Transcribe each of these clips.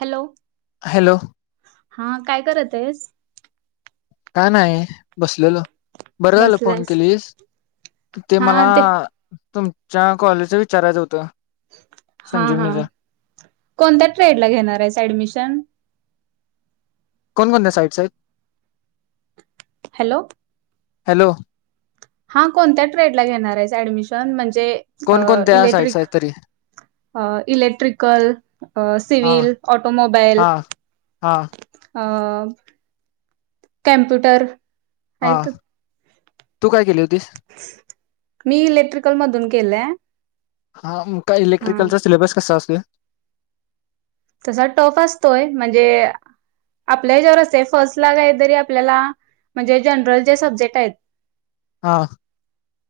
Hello hello. हा काय करत आहेस? काय नाही बसलेलो. बरं झालं फोन बसलास केलीस ते मला. तुमच्या कॉलेजच विचारायचं होतं. हा हा संजीवनीचं कोणत्या ट्रेड ला घेणार आहेस ऍडमिशन? कोण म्हणल साईड साईड हॅलो. हॅलो. हा कोणत्या ट्रेड ला घेणार आहे ऍडमिशन म्हणजे अ कोणकोणत्या साईट्स इलेक्ट्रिक आहेत तरी इलेक्ट्रिकल, सिवील, ऑटोमोबाईल. हा. अ कॅम्पुटर हाइत. हां तू काय केली होतीस? मी इलेक्ट्रिकल मधून केलंय. हा म्म काय हा इलेक्ट्रिकलचा सिलेबस कसा असतोय? तसा टफ असतोय म्हणजे आपल्या ह्यच्यावर असंतय फर्स्ट ला काहीतरी आपल्याला म्हणजे जनरल चे सब्जेक्ट हायेत? हा.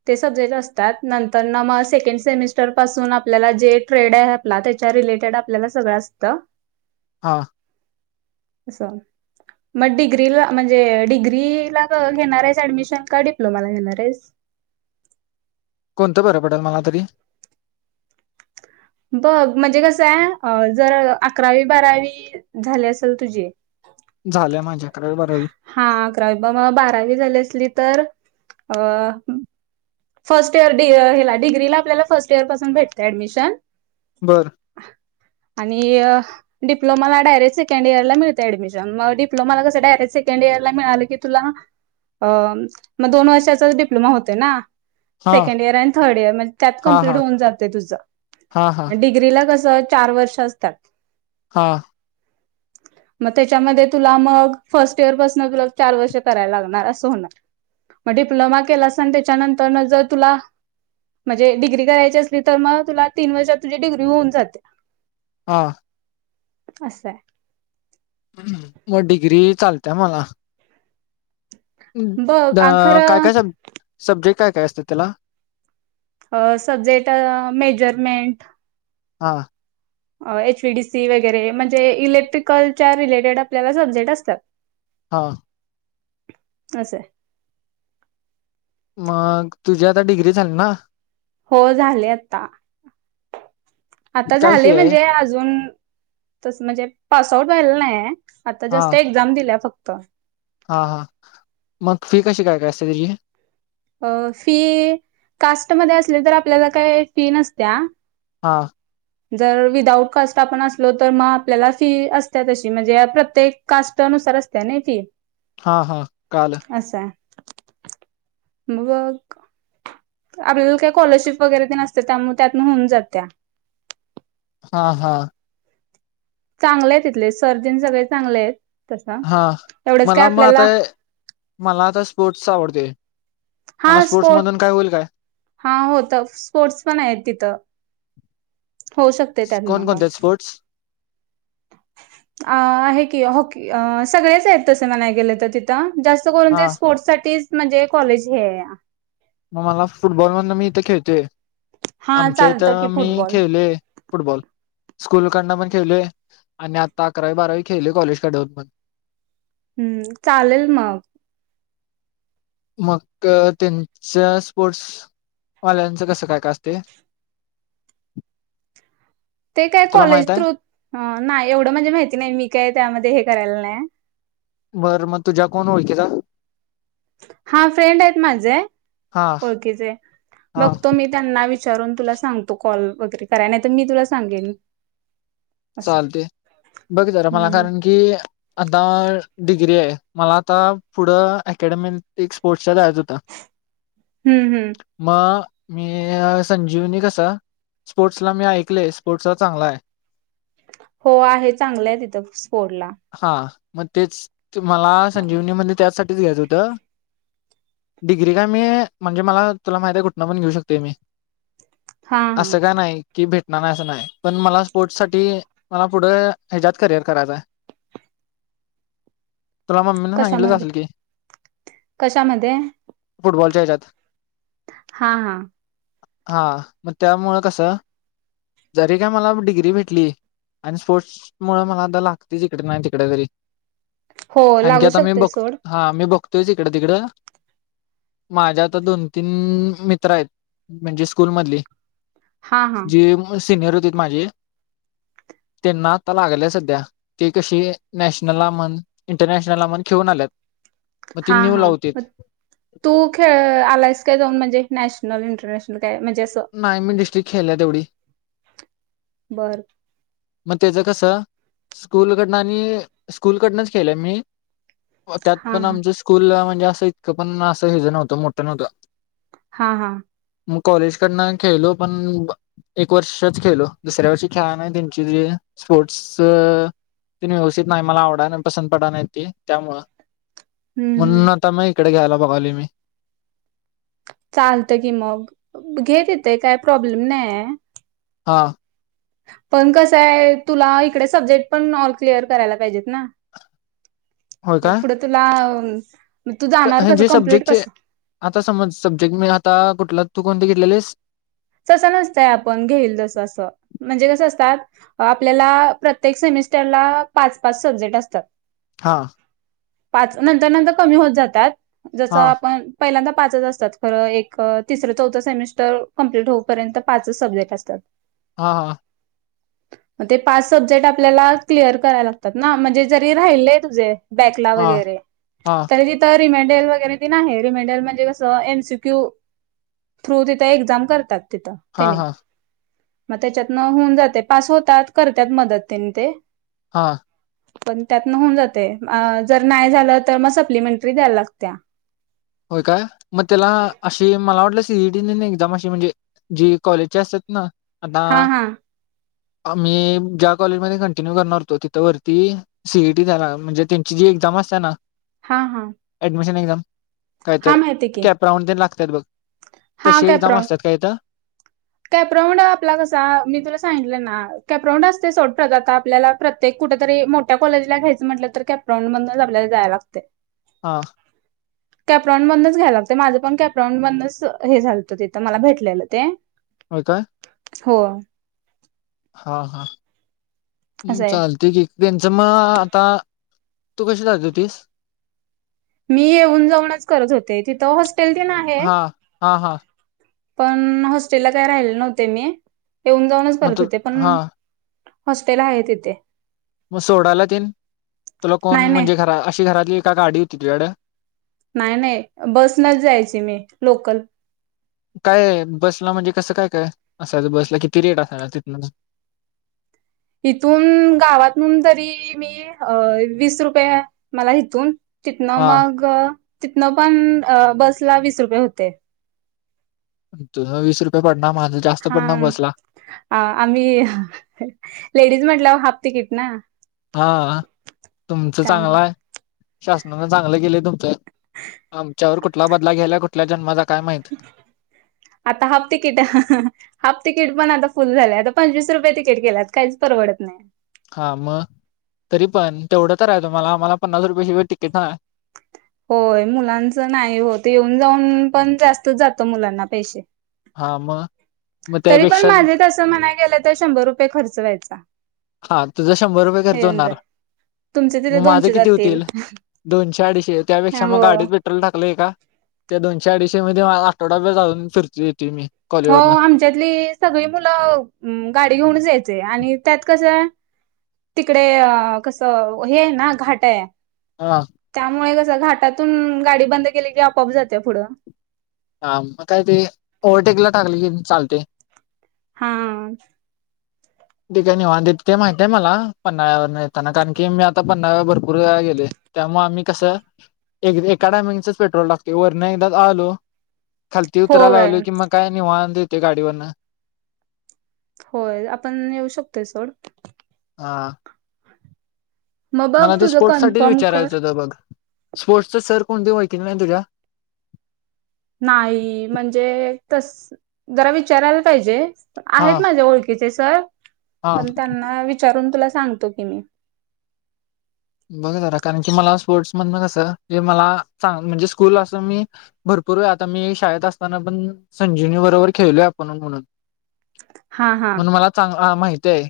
ते सब्जेक्ट असतात. नंतर मग सेकेंड सेमिस्टर पासून आपल्याला जे ट्रेड हे आपला च्या रिलेटेड आपल्या सगळं असतं. हा. असं मग डिग्रीला म्हणजे डिग्रीला घेणार आहेस ऍडमिशन का डिप्लोमाला घेणार आहेस? [inaudible] कोणतं बरं पडल मला तरी? बघ म्हणजे कसंय जर अकरावी बारावी झाली असल तुझी झालं माझ्या हा अकरावी ब म बारावी झाली असली तर अ फर्स्ट इयर हेला डिग्रीला आपल्याला फर्स्ट इयर पासून भेटतेय ऍडमिशन. बरं. आणि डप्लोमाला डायरेक्ट सेकंड इयरला मिळतय ऍडमिशन मग डिप्लोमाला कसं डायरेक्ट सेकंड इयरला मिळालं की तुला अ म दोन वर्षाचा डिप्लोमा होतोय ना. हां सेकंड ईयर आणि थर्ड ईयर त्यात हां कम्प्लीट हां होऊन जातय तुझ हां हां अ डिग्रीला च चार वर्ष असतात. हा. [unintelligible] म त्याच्यामध्ये तुला मग फर्स्ट इयर पासन तुला चार वर्ष करायला लागणार असं होणारं. मग डिप्लोमा केला अस त्याच्यानंतर न जर तुला म्हणजे डिग्री करायची असली तर, मग तुला तीन वर्षात तुझी डिग्री होऊन जाते. हा. असय. म डिग्री चालतेय मला. हं द बघ काय काय स खरं सब्जेक्ट काय काय असतं त्याला? अ सब्जेक्ट अ मेजरमेंट हा. एच वी डी सी वगैरे म्हजे इलेक्ट्रिकलच्या रिलेटेड आपल्याला सब्जेक्ट असतात. हां. असय. मग तुझी आता डिग्री झाली ना? हो झाले आत्ता, आता काय झाले फी आहे म्हंजे अजून तसं म्हणजे पास आउट व्हायला नाहीय, आता जस्ट एक्झाम दिल्या फक्तं. हां हां मग फी कशी काय काय कसे दिली? अ फी कास्टमध्ये असली तर, आपल्याला काय फी नसत्या. हा. जर विदाउट कास्ट आपण असलो तर, मग आपल्याला फी असत्या तशी म्हंजे प्रत्येक कास्ट नुसार अस्त्या नी फी. हा हा काल असं आहे मग अ आपल्याला काय कॉलरशिप वगैरे त नसत्या, त्यामुळं त्यातन होऊन जात्या. हां हां. चांगले आहेत तिथले सर जन सगळे चांगले आहेत. तसा हा एवढंच काय मला म आता आपल्याला अ मला आता स्पोर्ट्स आवडते. हा मला स्पोर्ट्स स्पोर्ट मधून काय होईल काय? हा होत स्पोर्ट्स पण आहेत तिथं. होऊ शकते त्यातन पण कोणकोणते स्पोर्ट्स अ आहे की हॉकी सगळेच आहेत, तस म्हणाय गेलं तर तिथं. जास्त करून हा ते स्पोर्ट्स साठीच म्हणजे कॉलेज हे या म मला फुटबॉल मधन मी इथे खेळतोय. हा आमच्या चालतं की इथं मी फुटबॉल खेळलोय फुटबॉल. स्कूलकडनं पण खेळले आणि आता अकरावी बारावी खेळले कॉलेज कडून पणं. हम्म चालेल मग. मग त्यांच्या स्पोर्ट्स ऑनलाईनचं कसं काय का असते? [inaudible] ते काय तुला कॉलेज माहित आहे थ्रू अ नाही एवढं म्हंजे माहिती नाही मी काय त्यामध्ये हे करेल नाय हं. बरं मग तुझ्या कोण ओळखीच? हा फ्रेंड आहेत माझे. हा ओळखीचे हा बघतो मी त्यांना विचारून तुला सांगतो. कॉल वगैरे कराय नाही त मी तुला सांगेन. असं चालते बघ जरा मला हम्म कारण की आता डिग्री आहे मला आता पुढं अकॅडमी ते स्पोर्ट लक्ष द्यायचं होतं हम्म हम्म मग मी संजीवनी कसा स्पोर्ट्सला मी ऐकलय स्पोर्ट्स चांगला आहे. हो आहे चांगलंय तिथं स्पोर्टसला. हा मग तेच मला संजीवनी मध्ये त्याचसाठीच घ्यायच होतं. डिग्री का मी म्हणजे मला तुला माहित आहे कुठनं पण घेऊ शकते मी. हा हा असं का नाही कि भेटणार नाही. असं नाही पण मला स्पोर्ट्स साठी मला पुढं हच्यात करिअर करायचं आहे. तुला मम्मीने सांगितलंच कशामध्ये असेल की, कशामध्ये फुटबॉलच्या ह्याच्यात. हा हा. हा मग त्यामुळे कस जरी काय मला डिग्री भेट ली आणि स्पोर्ट्स मूळ मला आता लागते इकडे नाही तिकडे तरी. हो आणखी लागू आता मी शकते बघ सोड हा मी बघतोयस इकडं तिकडं. माझ्या आता दोन तीन मित्र आहेत. म्हणजे स्कूल मधली हा हा जे सिनियर होते माझे. [inaudible] त्यांना आता लागलंय सध्या ते कशी नॅशनला म्हण इंटरनॅशनल म्हण खेळून आल्यात. मग ती हा न्यू ला हा होतीत तू खेळ आलायस काय जाऊन म्हणजे नॅशनल इंटरनॅशनल? काय म्हणजे असं? खेल तेवढी. बर. मग त्याचं कसं स्कूलकडनं आणि स्कूलकडनच केलं मी. त्यात हा पण हा आमच स्कूल म्हणजे असं इतकं पण असं हे ज नव्हतं मोठं नव्हतं. हा हा. मग कॉलेजकडनं खेळलो पण एक वर्षच खेळलो दुसऱ्या वर्षी खेळा नाही त स्पोर्ट्स. तेन व्यवस्थित नाही मला आवडाय नाही पसंत पडाय नाही त त्यामुळं. हम्म हम्म म्हणून आता मी इकडे घ्यायला बघा आलोय मी. चालतं की मग घे तिथे काय प्रॉब्लेम नाही हाय. हा. पण कसंय तुला इकडे सब्जेक्ट पण ऑल क्लिअर करायला पाहिजेत ना. होय मग काय पुढं तुला मग तू जाणार कसं जे कम्प्लीट सब्जेक्टचे, कसं आता समज सब्जेक्ट मी आता कुठल तू कोणते घेतलेलीस? तस नसतय आपण घेईल जस अस म्हणजे कसं असतात. आपल्याला प्रत्येक स सेमिस्टर ला पाच पाच सब्जेक्ट असतात. हा. पाच नंतर नंतर कमी होत जातात. जस हा आपण पहिल्यांदा पाच असतात खरं एक तिसरं चौथं सेमिस्टर कंप्लीट होऊपर्यंत पाच सब्जेक्ट असतात. हा हा. मग ते पाच सब्जेक्ट आपल्याला क्लिअर करायला लागतात ना म्हणजे जरी राहिले तुझे बॅकला हा वगैरे हा तर तिथ रिमेंडर वगैरे ते आहे. रिमाइंडर म्हणजे कस एम सी क्यू थ्रू तिथ एक्झाम करतात तिथं हा त्याने. हा मग त्याच्यातन होऊन जाते. पास होतात. करतात मदत त्यांने ते हा. पण त्यात न होऊन जाते. जर नाही झालं तर मग सप्लिमेंटरी द्यायला लागत्या. होय काय मग त्याला अशी मला वाटलं सीईटी न ना एक्झाम अशी म्हणजे जी कॉलेजची असतात ना हा हा. मी ज्या कॉलेजमध्ये कंटिन्यू करणार होतो तिथ वरती सीईटीला म्हणजे त्यांची जी एक्झाम असते ना हा हा ऍडमिशन एक्झाम हा काहीतर माहिती की कॅप्रोन तेन लागतात बघ. तशी एक्झाम असतात काय तर. कॅप्रोन आपला कसा मी तुला सांगितलं ना कॅप्रोन अस सोडत आता आपल्याला प्रत्येक कुठ तरी मोठ्या कॉलेजला घ्यायचं म्हटलं तर त्या कॅप्रोन मधन आपल्याला जाय लागतय. हा कॅप्रॉन मधूनच घ्यावे लागते. घ्यायला लागत माझं पण कॅप्रॉन हे झालं होत तिथं मला भेटलेलं ते होय काय? हो हा हा् असं आहे चालते क त्यांचं मग आता तू कशी जात होतिस? मी येऊन जाऊनच करत होते तिथं होस्टेल ते न आहे. हा हा हा पण हॉस्टेलला काय राहिले नव्हते मी येऊन जाऊनच मग करत तू होते हा पण हॉस्टेल आहे तिथे. मग सोडायला तेन तुला नाही कोण नाही म्हणजे घरा अशी घरातली का गाडी होती तुझ्याकडे? नाही नाही बस नच जायची मी लोकल काय बसला म्हणजे कसं काय काय असायचं बसला किती रेट असायांचा तिथन [inaudible] इथून गावातून तरी मी अ वीस रुपये मला इथून तिथनं हा मग तिथनं पण बसला वीस रुपये होते वीस रुपये पाड हा आम्ही लेडीज म्हटलं हाफ तिकीट ना हा तुमचं त्यामुळे चांगलंय शासनानं चांगलं केलंय तुमचं आमच्यावर कुठला बदला घ्यायला कुठल्या जन्म चा आता हाफ तिकीटहा हा हाफ तिकीट पण आता फुल झाले आता पंचवीस रुपये तिकीट केेलात काहीच परवडत नाही हा म, तरी पण तेवढं तर आहे तुम्हाला आमला पन्नास रुपय शिवाय तिकीट नाय. होय मुलांच नाही होत येऊन जाऊन पण जास्तच जातं मुलांना पैसे हा म तरी पण माझे तस म्हणाय गेलं तर शंभर रुपये खर्च व्हायचा. हा, तुझं शंभर रुपये खर्च येऊन जाय होणार. तुमचे तिथे मग माझं दोनशे किती जातील होतील हा हा दोनशे अडीचशे त्यापेक्षा मग गाडीत पेट्रोल टाकलंय का? त्या दोनशे अडीचशे मध्ये आठवडा्या जाऊन फिरती येतो मी हो कॉलेजवरनं आमच्यातली सगळी मुलं गाडी घेऊनच यायच आणि त्यात कसं तिकडे कस हे आहे ना घाट आहे हा त्यामुळे कसे घाटातून गाडी बंद केली की आपोआप जाते पुढं हा मग काय ते ओव्हरटेकला टाकले की चालते हा तेी काही निवांत देत ते माहितय मला पन्हाळ्यावरून न येताना कारण की मी आता पन्हाळ्यावर भरपूर गेलोय. त्यामुळं आम्ही कसं एक एका टायमगीच पेट्रोल लागतो वरण एकदा आलो खालती उतरायला होय की कि मग काय निवांत येत गाडीवरून होय आपण येऊ शकतोय सोड हा मग बघ मला ते तुझं स्पोर्ट्स साठीच कन्फर्म कर विचारायचं होत बघ स्पोर्ट्सचा सर कोण ओळखीचे नाहीत का तुझ्या? नाही म्हणजे तस जरा विचारायला पाहिजे हा आहेत माझ्या ओळखीचे सर हा पण त्यांना विचारून तुला सागते सांगतो की मी बघ जरा कारण की मला स्पोर्टस मधन कसे जरा मला चांगल म्हणजे स्कूल अस मी भरपूर आता मी शाळेत असताना पण संजीवनी बरोबर खेळलोय आपण म्हणून [inaudible] हा म्हणून माल चांगल माहती आहे.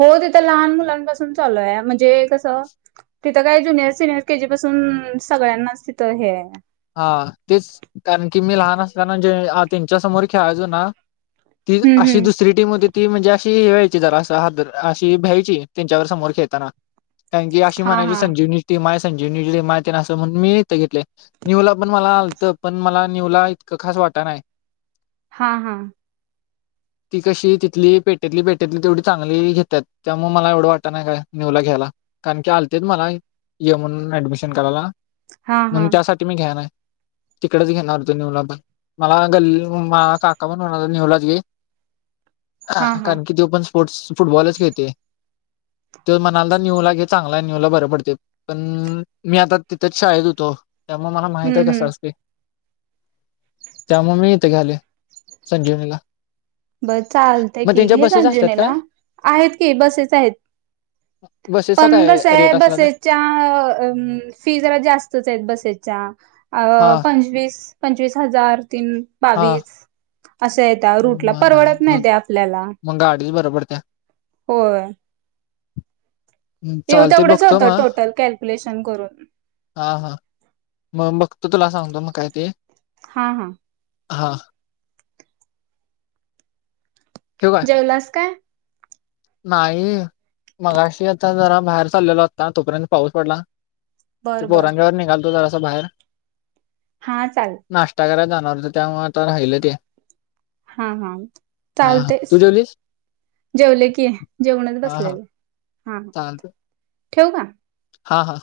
हो तेिथ लहान मुलांपासून चालूय म्हणजे कसं तिथं काय ज्युनियर सिनियर के जी पासून सगळ्यांनाच तिथं हे हा तेच कारण की मी लहान असताना जे त्यांच्या समोर खेळायजो ना ती हम्म अशी हम्म दुसरी टीम होती ती म्हणजे अशी हेवा्हाय ची जरा हद अशी भ्यायची त्यांच्यावर समोर खेळताना कारण की अशी हा म्हणायची हा संजीवनी टी मा आहे संजीवनी माय ना असं म्हणून मी न घेतले न्यू ला पण मला आलत पण मला न्यू ला इतकं खास वाटण हा हा ती कशी तिथली पेटेतली पेटेतली तेवढी चांगली घेतात त्यामुळे मला एवढं वाटत नाही काय न्यूला घ्यायला कारण की आलते मला यएम म्हणून ऍडमिशन करायला हा हा ना तिकडेच घेणार होतो नूला पण मला गल्ली मा काका पण होणार नूलाच घे हा हा कारण की त पण स्पोर्ट्स फुटबॉलच खेळते त म्हणाला न्यू लागे चांगला न्यू ला बर पडते पण मी आता तिथेच शाळेत होतो त्यामुळे मला माहती हम्म आहे का हम्म सस् की त्यामुळे मी इथे घ्याले संजीवनीला बस चाल ते मग की त्यांच्या घे चालतय बसेस असतात संजीवनी का ल आहेत की बसेच आहेत बसेसचा पण काय कस आहे रेट असला तर बसेच्या फी जरा जास्तच आहेत बसेच्या अ हा पंचवीस पंचवीस हजार तीन बावीस असं येत रूटला म आहे परवडत नाही मग ते मग गाडीच बरोबर त्या हो हम् चालते बघतो म होतं टोटल कॅल्क्युलेशन करून. हा हा मग बघ तो तुला सांगतो मग काय ते हा हा हा ठेवू काय जेवलास काय नाही मगाशी आता जरा बाहेर चाललेला होता तोपर्यंत पाऊस पडला ते बर बर. पोरांच्यावर निघालतो जरासा बाहेर हा चालेल नाश्ता करायला जाणार त्यामुळे आता राहिलं ते हा हा हा हा चालते तू जेवलीस जेवले की जेवणच हा हा बसलेलं हा चालतं ठेवू का हा हा